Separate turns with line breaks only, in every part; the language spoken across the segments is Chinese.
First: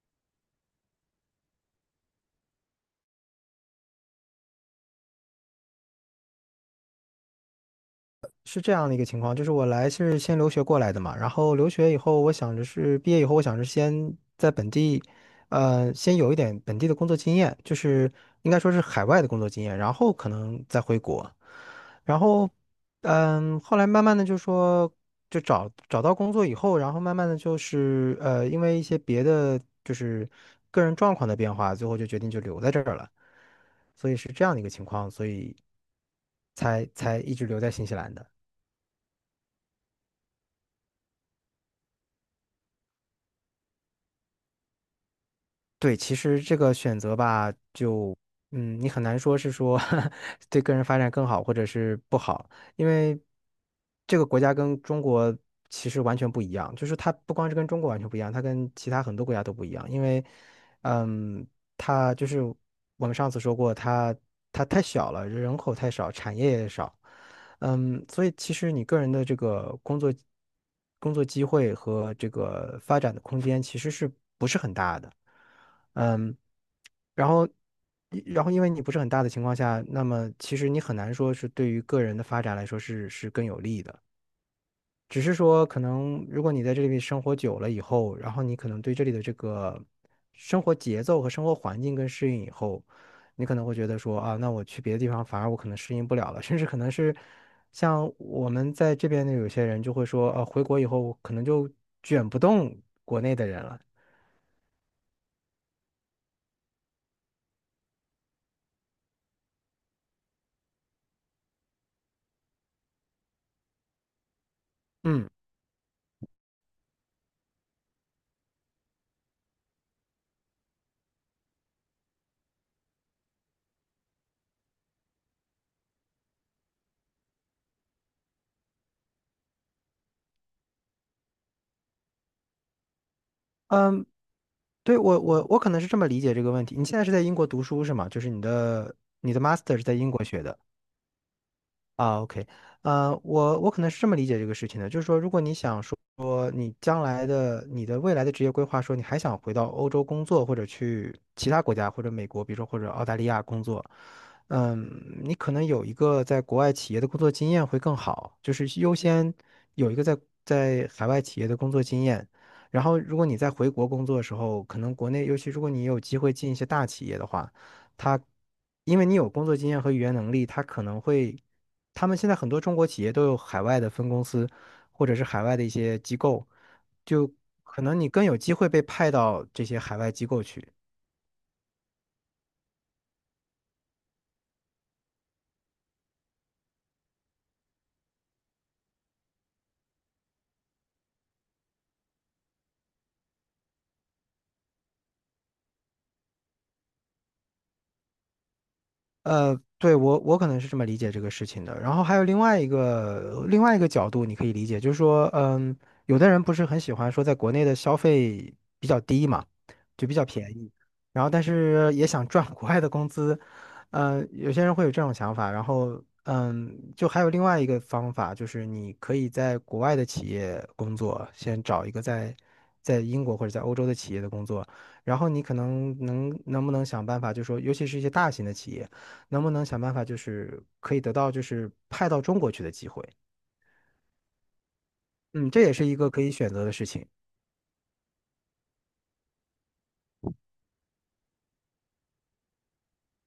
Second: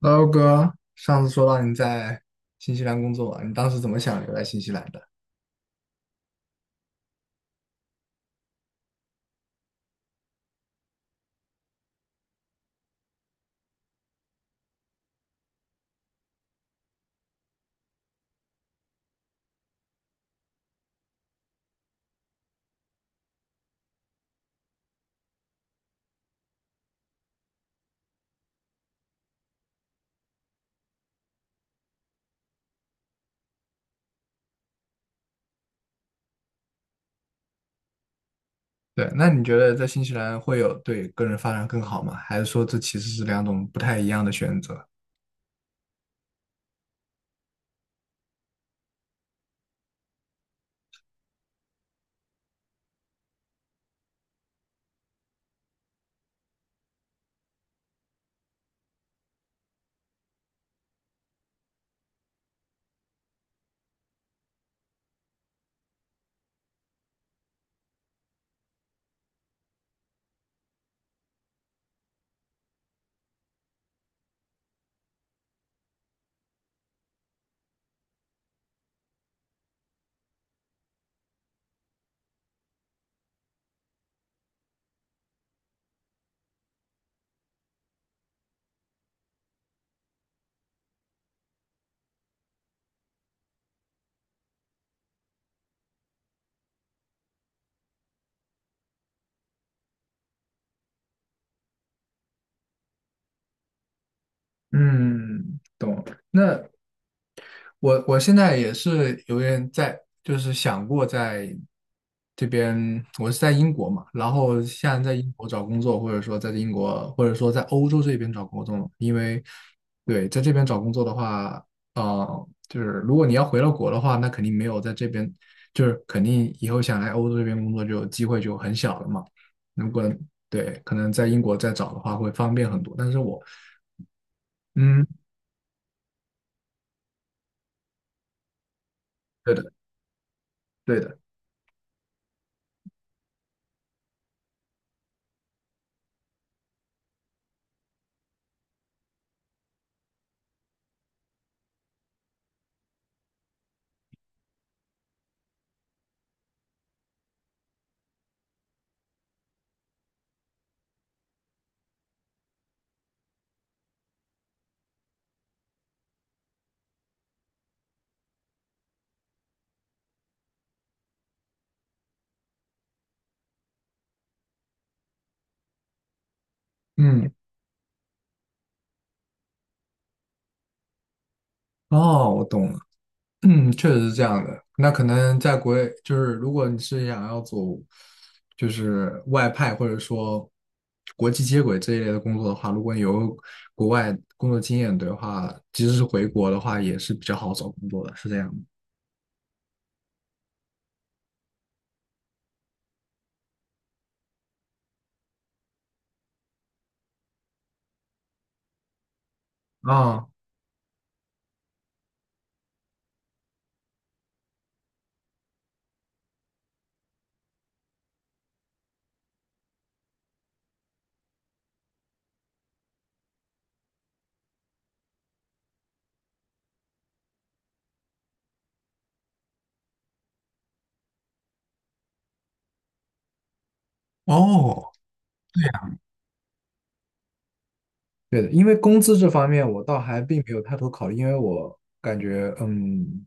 h e 哥，上次说到你在新西兰工作，你当时怎么想留在新西兰的？
是这样的一个情况，就是我来是先留学过来的嘛，然后留学以后，我想着是毕业以后，我想着先在本地，先有一点本地的工作经验，就是应该说是海外的工作经验，然后可能再回国，然后，嗯，后来慢慢的就说，找找到工作以后，然后慢慢的就是因为一些别的就是个人状况的变化，最后就决定就留在这儿了，所以是这样的一个情况，所以才一直留在新西兰的。
对，那你觉得在新西兰会有对个人发展更好吗？还是说这其实是两种不太一样的选择？
对，其实这个选择吧，就嗯，你很难说对个人发展更好，或者是不好，因为这个国家跟中国其实完全不一样，就是它不光是跟中国完全不一样，它跟其他很多国家都不一样，因为嗯，它就是我们上次说过，它太小了，人口太少，产业也少，嗯，所以其实你个人的这个工作机会和这个发展的空间其实是不是很大的？嗯，然后然后因为你不是很大的情况下，那么其实你很难说是对于个人的发展来说是更有利的。只是说，可能如果你在这里面生活久了以后，然后你可能对这里的这个生活节奏和生活环境更适应以后，你可能会觉得说啊，那我去别的地方反而我可能适应不了了，甚至可能是像我们在这边的有些人就会说，啊，回国以后可能就卷不动国内的人了。
嗯，懂。那我现在也是有点在，就是想过在这边，我是在英国嘛，然后现在在
嗯，
英国找工作，或者说在英国，或者说在欧洲这边找工作，因为对，在这边找工作的话，就是如果你要回到国的话，那肯定没有在这边，就是肯定以后想来欧洲这边工作就机会就很小了嘛。如果对，可能在英国再找的话会方便很多，但是我，
对，
嗯，
我我可能是这么理解这个问题。你现在是在英国读书是吗？就是你的
对的，
master 是在英国学的。
对的，
啊，OK,我可能是这么理解这个事情的，就是说，如果你想说你的未来的职业规划，说你还想回到欧洲工作，或者去其他国家，或者美国，比如说或者澳大利亚工作，嗯，你可能有一个在国外企业的工作经验会更好，就是优先有一个在海外企业的工作经验。然后，如果你在回国工作的时候，可能国内，尤其如果你有机会进一些大企业的话，它因为你有工作经验和语言能力，它可能会。他们现在很多中国企业都有海外的分公司，或者是海外的一些机构，
嗯，
就可能你更有机会被派到这些海外机构去。
哦，我懂了。嗯，确实是这样的。那可能在国内，就是如果你是想要走，就是外派或者说国际接轨这一类的工作的话，如果你有国外工作经验的话，即使是回国的话，也是比较好找工作的，是这样的。
对，我可能是这么理解这个事情的。然后还有另外一个角度，你可以理解，就是说，嗯，有的人不是很喜欢说在国内的消费比较低嘛，就比较
啊，
便宜，然后但是也想赚 国外的工资，嗯、有些人会有这种想法。然后，嗯，就还有另外一个方法，就是你可以在国外的企业工作，先找一个在英国或者在欧洲的企业的工作，然后你可能能不能想办法，就说尤其是一些大型的企业。能不能想办法就是可以得到就是派到中国去的机会？
哦，
嗯，这也是一个可以选择的事情。
对的，因为工资这方面我倒还并没有太多考虑，因为我感觉，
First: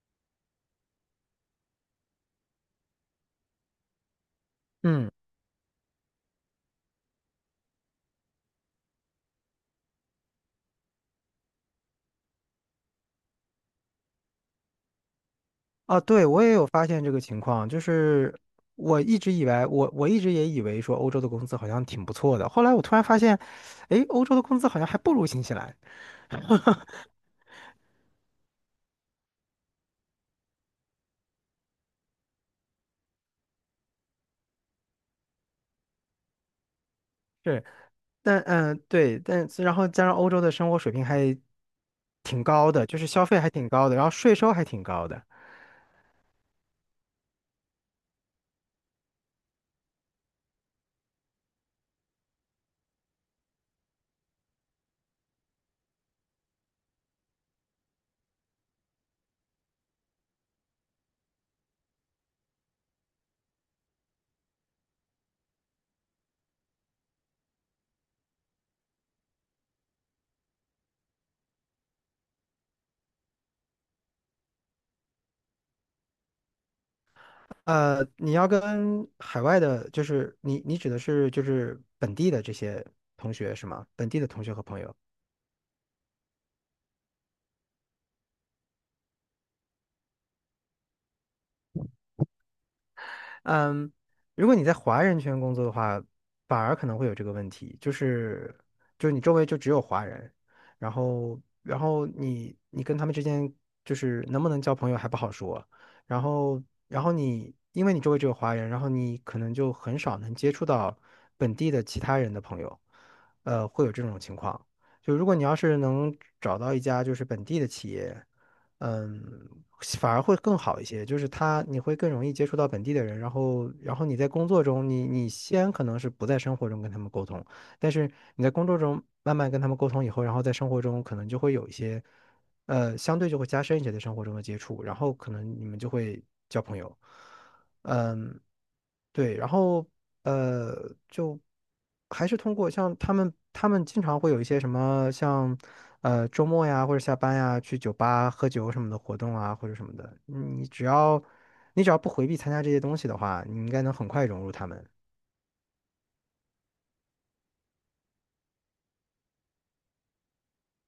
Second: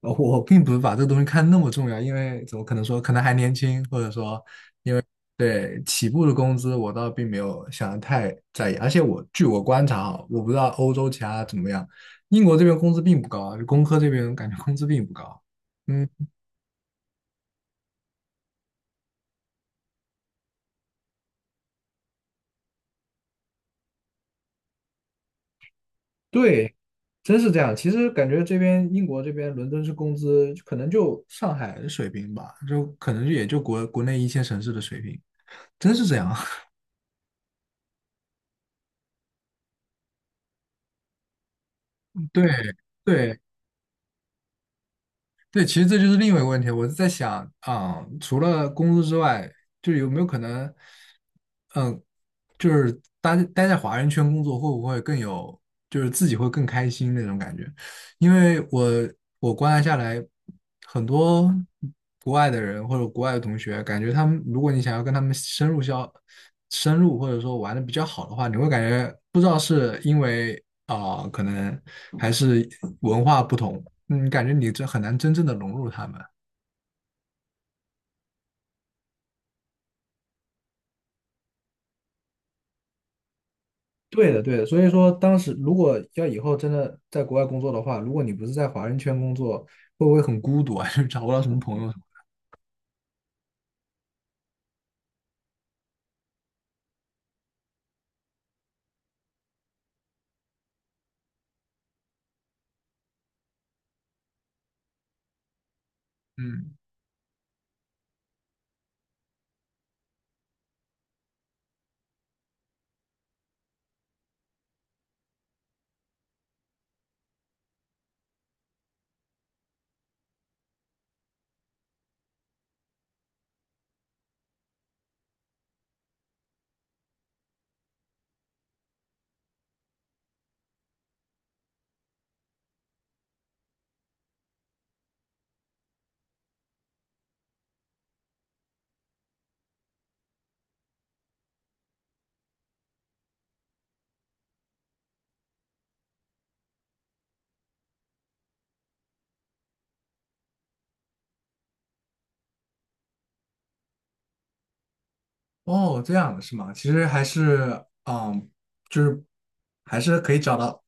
我并不是把这个东西看那么重要，因为怎么可能说，可能还年轻，或者说
嗯，
对，起步的工资我倒并没有想的太在意，而且我据我观察啊，我不知道欧洲其他怎么样，英国这边工资并不高啊就工科这边感觉工资并不高。
啊，
嗯，
对，我也有发现这个情况，就是我一直也以为说欧洲的工资好像挺不错的，后来我突然发现，诶，欧洲的工资好像还不如新西兰。
对，真是这样。其实感觉这边英国这边伦敦是工资可能就上海的水平吧，就可能也就国内一线城市的水平，真是这样。
是，但嗯，对，但然后加上欧洲的生活水平还 挺
对
高的，就是消费
对
还挺高的，然后税收还挺高的。
对，其实这就是另外一个问题，我是在想啊、除了工资之外，就有没有可能？嗯。就是待在华人圈工作会不会更有，就是自己会更开心那种感觉？因为我观察下来，很多国外的人或者国外的同学，感觉他们，如果你想要跟他们深入或者说玩的比较好的话，你会感觉不知道是因为啊、可能还是文化不同，感觉你这很难真正的融入他们。
呃，你要跟海外的，就是你指的是就是本地的这些同学是吗？本地的
对的，
同学
对
和
的，所
朋
以
友。
说当时如果要以后真的在国外工作的话，如果你不是在华人圈工作，会不会很孤独啊？就是找不到什么朋友什么？
嗯，如果你在华人圈工作的话，反而可能会有这个问题，就是你周围就只有华人，然后你跟他们之间就是能不能交朋友还不好说，然后
嗯，
然后你因为你周围只有华人，然后你可能就很少能接触到本地的其他人的朋友，呃，会有这种情况。就如果你要是能找到一家就是本地的企业。嗯，反而会更好一些。就是他，你会更容易接触到本地的人，然后，然后你在工作中，你先可能是不在生活中跟他们沟通，但是你在工作中慢慢跟他们沟通以后，然后在生活中可能就会有一些，呃，相对就会加深一些在生活中的接触，然后可能你们就会交朋友。嗯，对，然后呃，就还是通过像他们，他们经常会有一些什么像呃周末呀，或者下班呀，去酒吧喝酒什么的活动啊，或者什么的。你只要不回避参加这些东西的话，你应该能很快融入他们。
哦，这样的是吗？其实还是，嗯，就是还是可以找到，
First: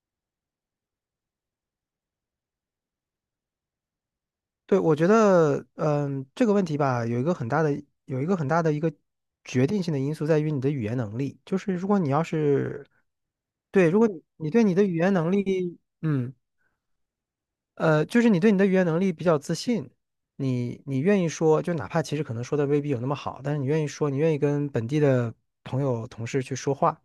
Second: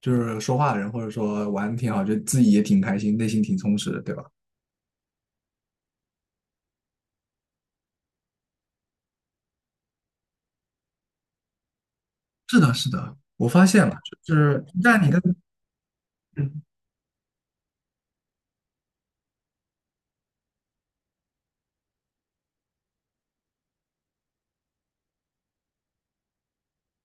就是说话的人，或者说玩的挺好，就自己也挺开心，内心挺充实的，对吧？
对，我觉得，嗯，这个问题吧，有一个很大的一个决定性的因素在于你的语言能力。就是如果你要
是的，
是，
是的，我发现
对，
了，
如果
就
你
是
对你的语
在你
言
跟，
能力，嗯。呃，就是你对你的语言能力比较自信，你你愿意说，就哪怕其实可能说的未必有那么好，但是你愿意说，你愿意跟本地的朋友同事去说话，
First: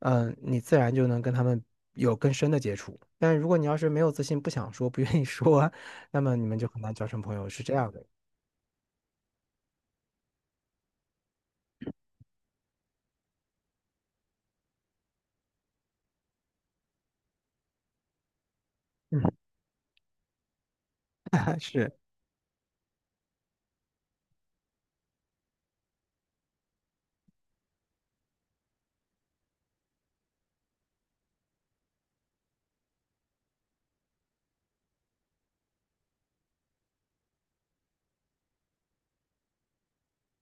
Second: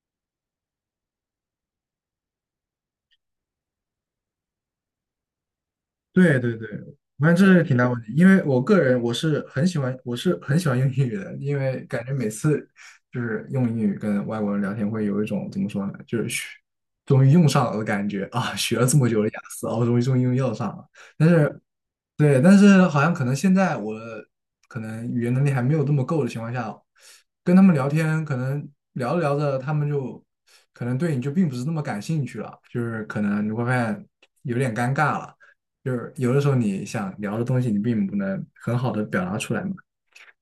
嗯、你自然就能跟他们有更深的接触。但如果你要是没有自信，不想说，不愿意说，那么
对
你
对
们就
对，
很难交成
反
朋
正
友，
这
是
是
这
挺大
样
问
的。
题，因为我个人我是很喜欢用英语的，因为感觉每次就是用英语跟外国人聊天，会有一种怎么说呢，就是终于用上了的感觉啊，学了这么久
嗯，
的雅思啊，我终于用上了。但是
是，
对，但是好像可能现在我可能语言能力还没有这么够的情况下，跟他们聊天，可能聊着聊着，他们就可能对你就并不是那么感兴趣了，就是可能你会发现有点尴尬了，就是有的时候你想聊的东西，你并不能很好的表达出来嘛。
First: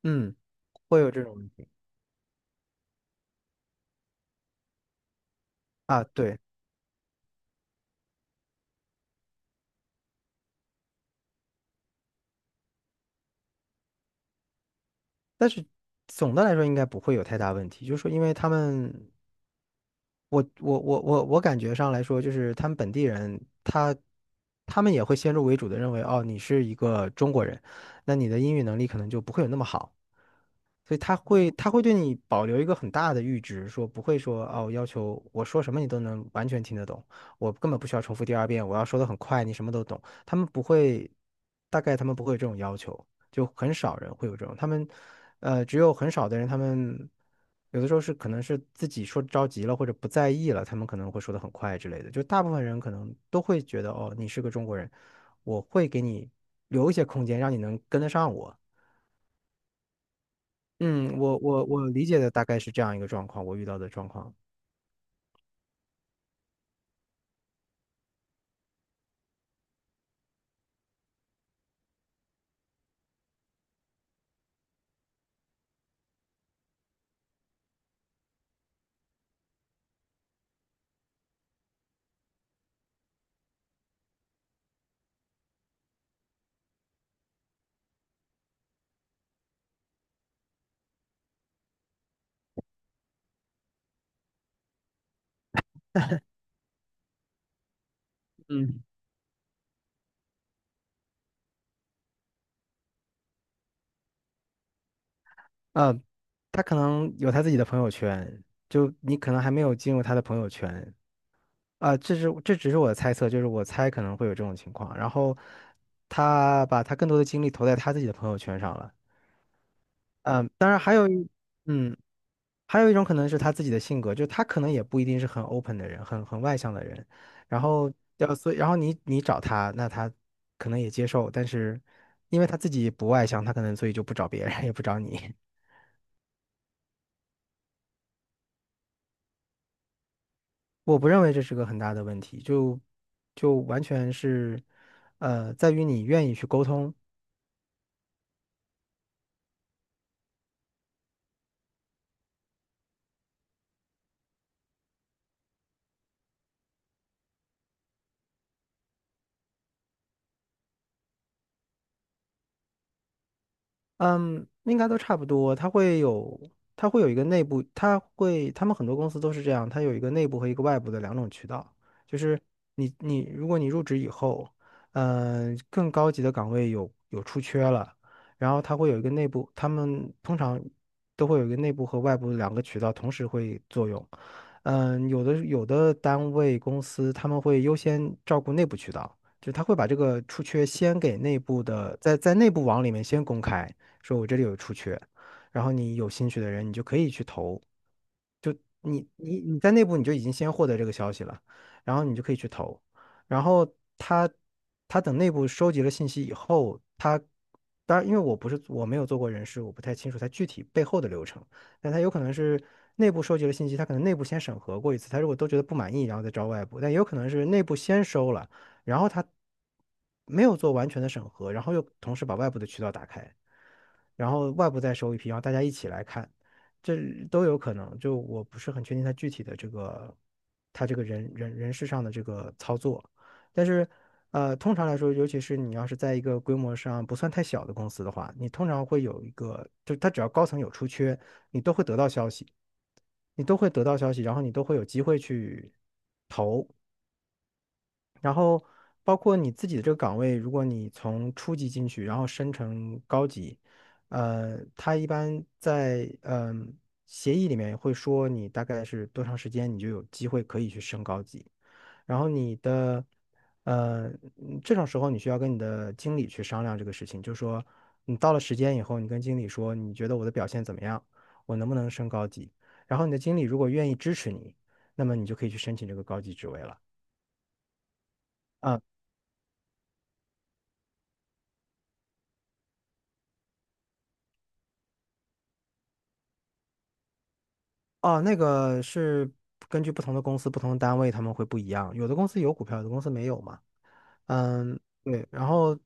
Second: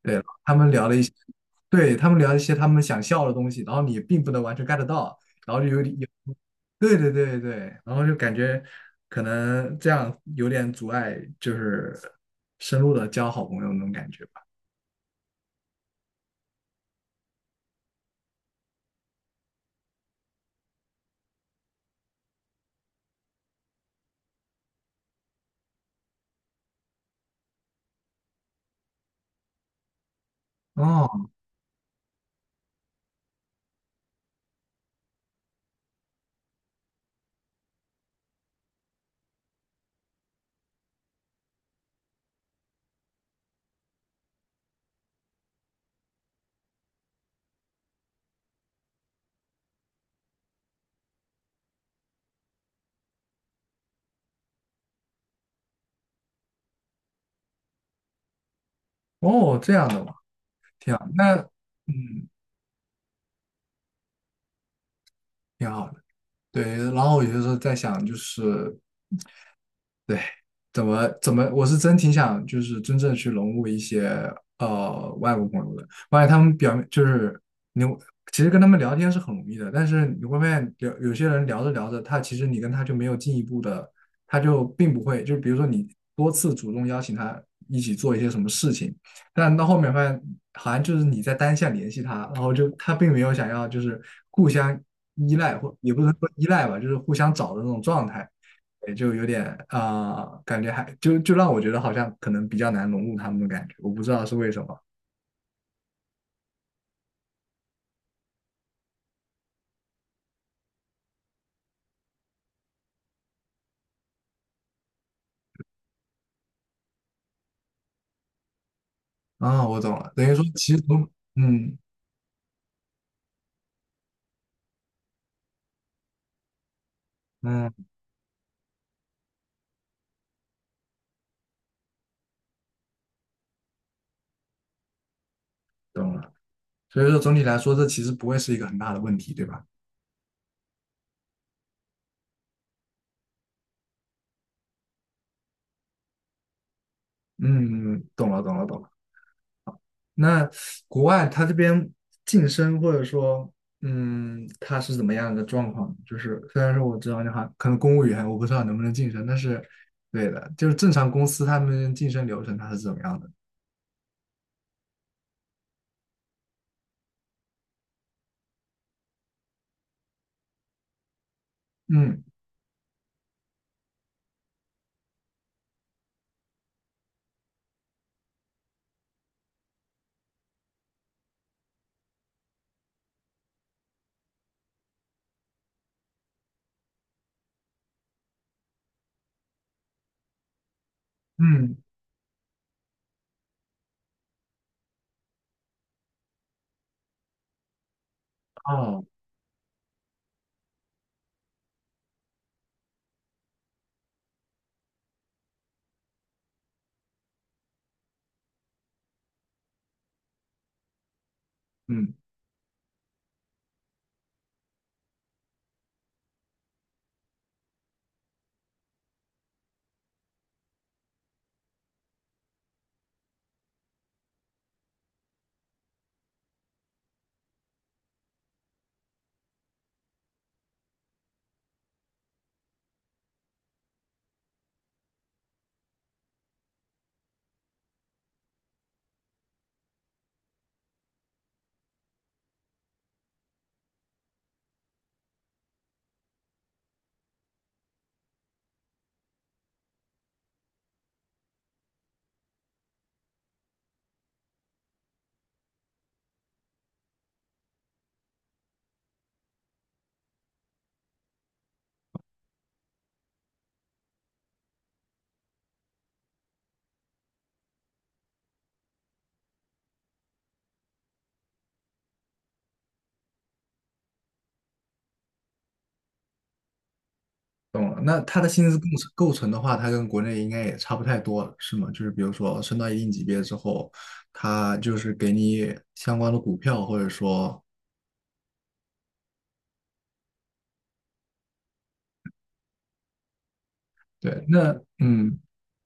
对，
嗯，
他们聊了
会
一
有
些，
这种问题
对，他们聊一些他们想笑的东西，然后你并不能完全 get 到，然后就有点
啊，对，
对对对对，然后就感觉可能这样有点阻碍，就是深入的交好朋友那种感觉吧。
但是总的来说应该不会有太大问题，就是说因为他们我感觉上来说，就是他们本地人，他们也会先入为主的认为，哦，你是一个中国人，那你的英语能力可能就不会有那么好。所以
哦
他会对你保留一个很大的阈值，说不会说哦，要求我说什么你都能完全听得懂，我根本不需要重复第二遍，我要说的很快，你什么都懂。他们不会，大概他们不会有这种要求，就很少人会有这种。他们，呃，只有很少的人，他们有的时候是可能是自己说着急了或者不在意了，他们可能会说的很快之类的。就大部分人可能都会觉得哦，你是个中国人，我会给你留一些空间，让你能跟得上我。
哦，这样的嘛，挺好。
嗯，
那
我我理解
嗯，
的大概是这样一个状况，我遇到的状况。
挺好的。对，然后我有些时候在想，就是。对。怎么，我是真挺想就是真正去融入一些外国朋友的，我发现他们表面就是你其实跟他们聊天是很容易的，但是你会发现有些人聊着聊着，他其实你跟他就没有进一步的，他就并不会，就是比如说你多次主动邀请他一起做一些什么事情，但到后面发现好像就是你在单向联系他，然后就他并没有想要就是互相依赖或也不能说依赖吧，就是互相找的那种状态。
嗯
也就有点感觉还就让我觉得好像可能比较难融入他们的感觉，我不知道是为什么
呃，他可能有他自己的朋友圈，就你可能还没有进入他的朋友圈啊，这是这只是我的猜测，就是我猜可能会有这种情况。然后他把他更多的精力投在他自己的朋友圈上了，
啊，我懂了，等于说
嗯，当
其
然
实
还
从
有一
嗯
嗯还有一种可能是他自己的性格，就他可能也不一定是很 open 的人，很外向的人。然
嗯
后所以，然后你找他，那他可能也接受，但是因为他自己不外向，他可能所以就不找别人，也不找你。
懂了，所以说总体来说这其实不会是一个很大的问题，对吧？
我不认为这是个很大的问题，就完全是，在于你愿意去沟通。
嗯，懂了懂了懂了。那国外它这边晋升或者说它是怎么样的状况？就是虽然说我知道你好像可能公务员我不知道能不能晋升，但是对的，就是正常公司他们晋升流程它是怎么样的？
嗯，应该都差不多。它会有一个内部，他们很多公司都是这样，它有一个内部和一个外部的两种渠道。就
嗯
是如果你入职以后，更高级的岗位有出缺了，然后它会有一个内部，他们通常都会有一个内部和外部两个渠道同时会作用。有的单位公司他们会优先照顾内部渠道，就是他会把这个出缺先给内部
嗯。
的，在内部网里面先公开。说我这里有出缺，然后你有兴趣的人，你就可以去投。就
哦，
你在内部你就已经先获得这个消息了，然后你就可以去投，然后他他等内部收集了信息以后，他当然因为我不是我没有做过人事，我不太清楚他具体背后的流程，但他有
嗯，
可能是内部收集了信息，他可能内部先审核过一次，他如果都觉得不满意，然后再招外部，但也有可能是内部先收了，然后他没有做完全的审核，然后又同时把外部的渠道打开。然后外部再收一批，然后大家一起来看，这都有可能。就我不是很确定他具体的这个他这个人事上的这个操作，但是通常来说，尤其是你要是在一个规模上不算太小的公司的话，你通常会有一个，就他只要高层有出缺，你都会得到消息，你都会得到消息，然后你都会有机会去投，然后包括你自己的这个岗位，如果你从初级进去，然后升成高级，他一般在协议里面会说你大概是多长时间，你就有机会可以去升高级。然后你的呃嗯这种时候，你需要跟你的经理去商量这个事情，就是说你到了时间以后，你跟经理说你觉得我的表现怎么样，我能不能升高级？然后你的经理如果愿意支持你，那么你就可以去申请这个高级职位了。
懂了。那它的薪资
呃
构成构成的话，它跟国内应该也差不太多了，是吗？就是比如说升到一定级别之后，它就是给你相关的股票，或者说，
哦，那个是根据不同的公司、不同的单位，他们会不一样。有的公司有股票，有的公司没有嘛。
对，那
嗯，对。
嗯，
然后，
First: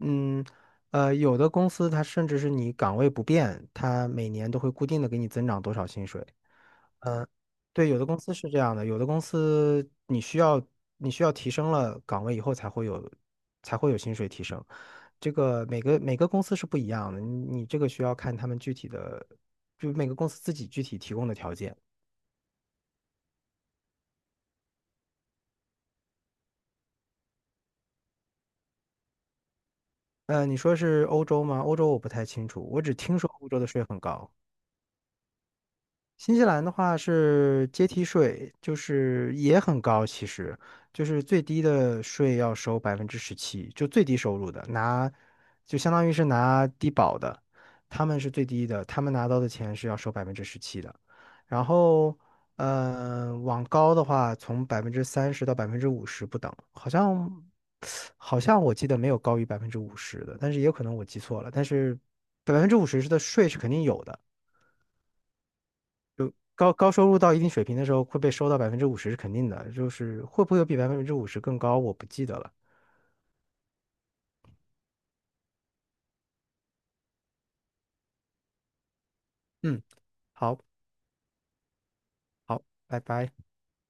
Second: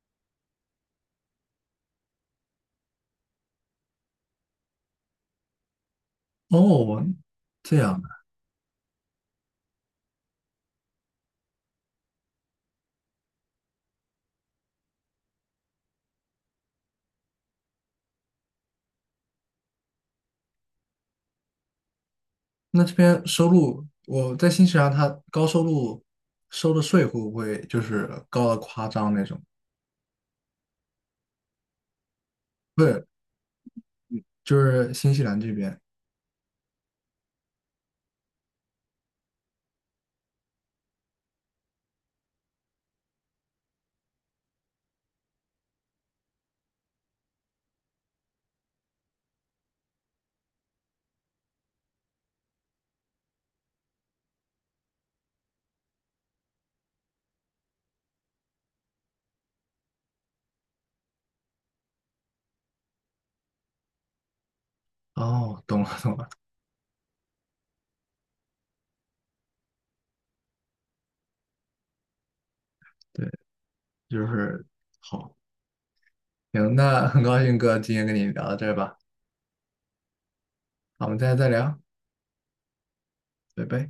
嗯，有的公司它甚至是你岗位不变，它每年都会固定的给你增长多少薪水。
哦，
嗯，
这
对，有
样
的
的。
公司是这样的，有的公司你需要提升了岗位以后才会有薪水提升。这个每个公司是不一样的，你这个需要看他们具体的，就每个公司自己具体提供的条件。
那这边收入，我在新西兰，它高收入收的税会不会就是高的夸张那种？
你说是欧洲吗？欧洲我不太清楚，我
不
只
是，
听说欧洲的税很高。
就是新西兰这边。
新西兰的话是阶梯税，就是也很高，其实就是最低的税要收百分之十七，就最低收入的拿，就相当于是拿低保的，他们是最低的，他们拿到的钱是要收百分之十七的。然后，往高的话，从30%到百分之五十不等，好像我记得没有高于百分之五十的，但是也有可能我记错了，但是百分之五十的税是肯定有的。
哦，懂了，懂了。
高收入到一定水平的时候会被收到百分之五十是肯定的，就是会不会有比百分之五十更高，我不记得了。
对，就是好，行，那很高兴哥今天跟你聊到这儿吧，
嗯，好，
好我们再聊。
好，拜拜。
拜拜。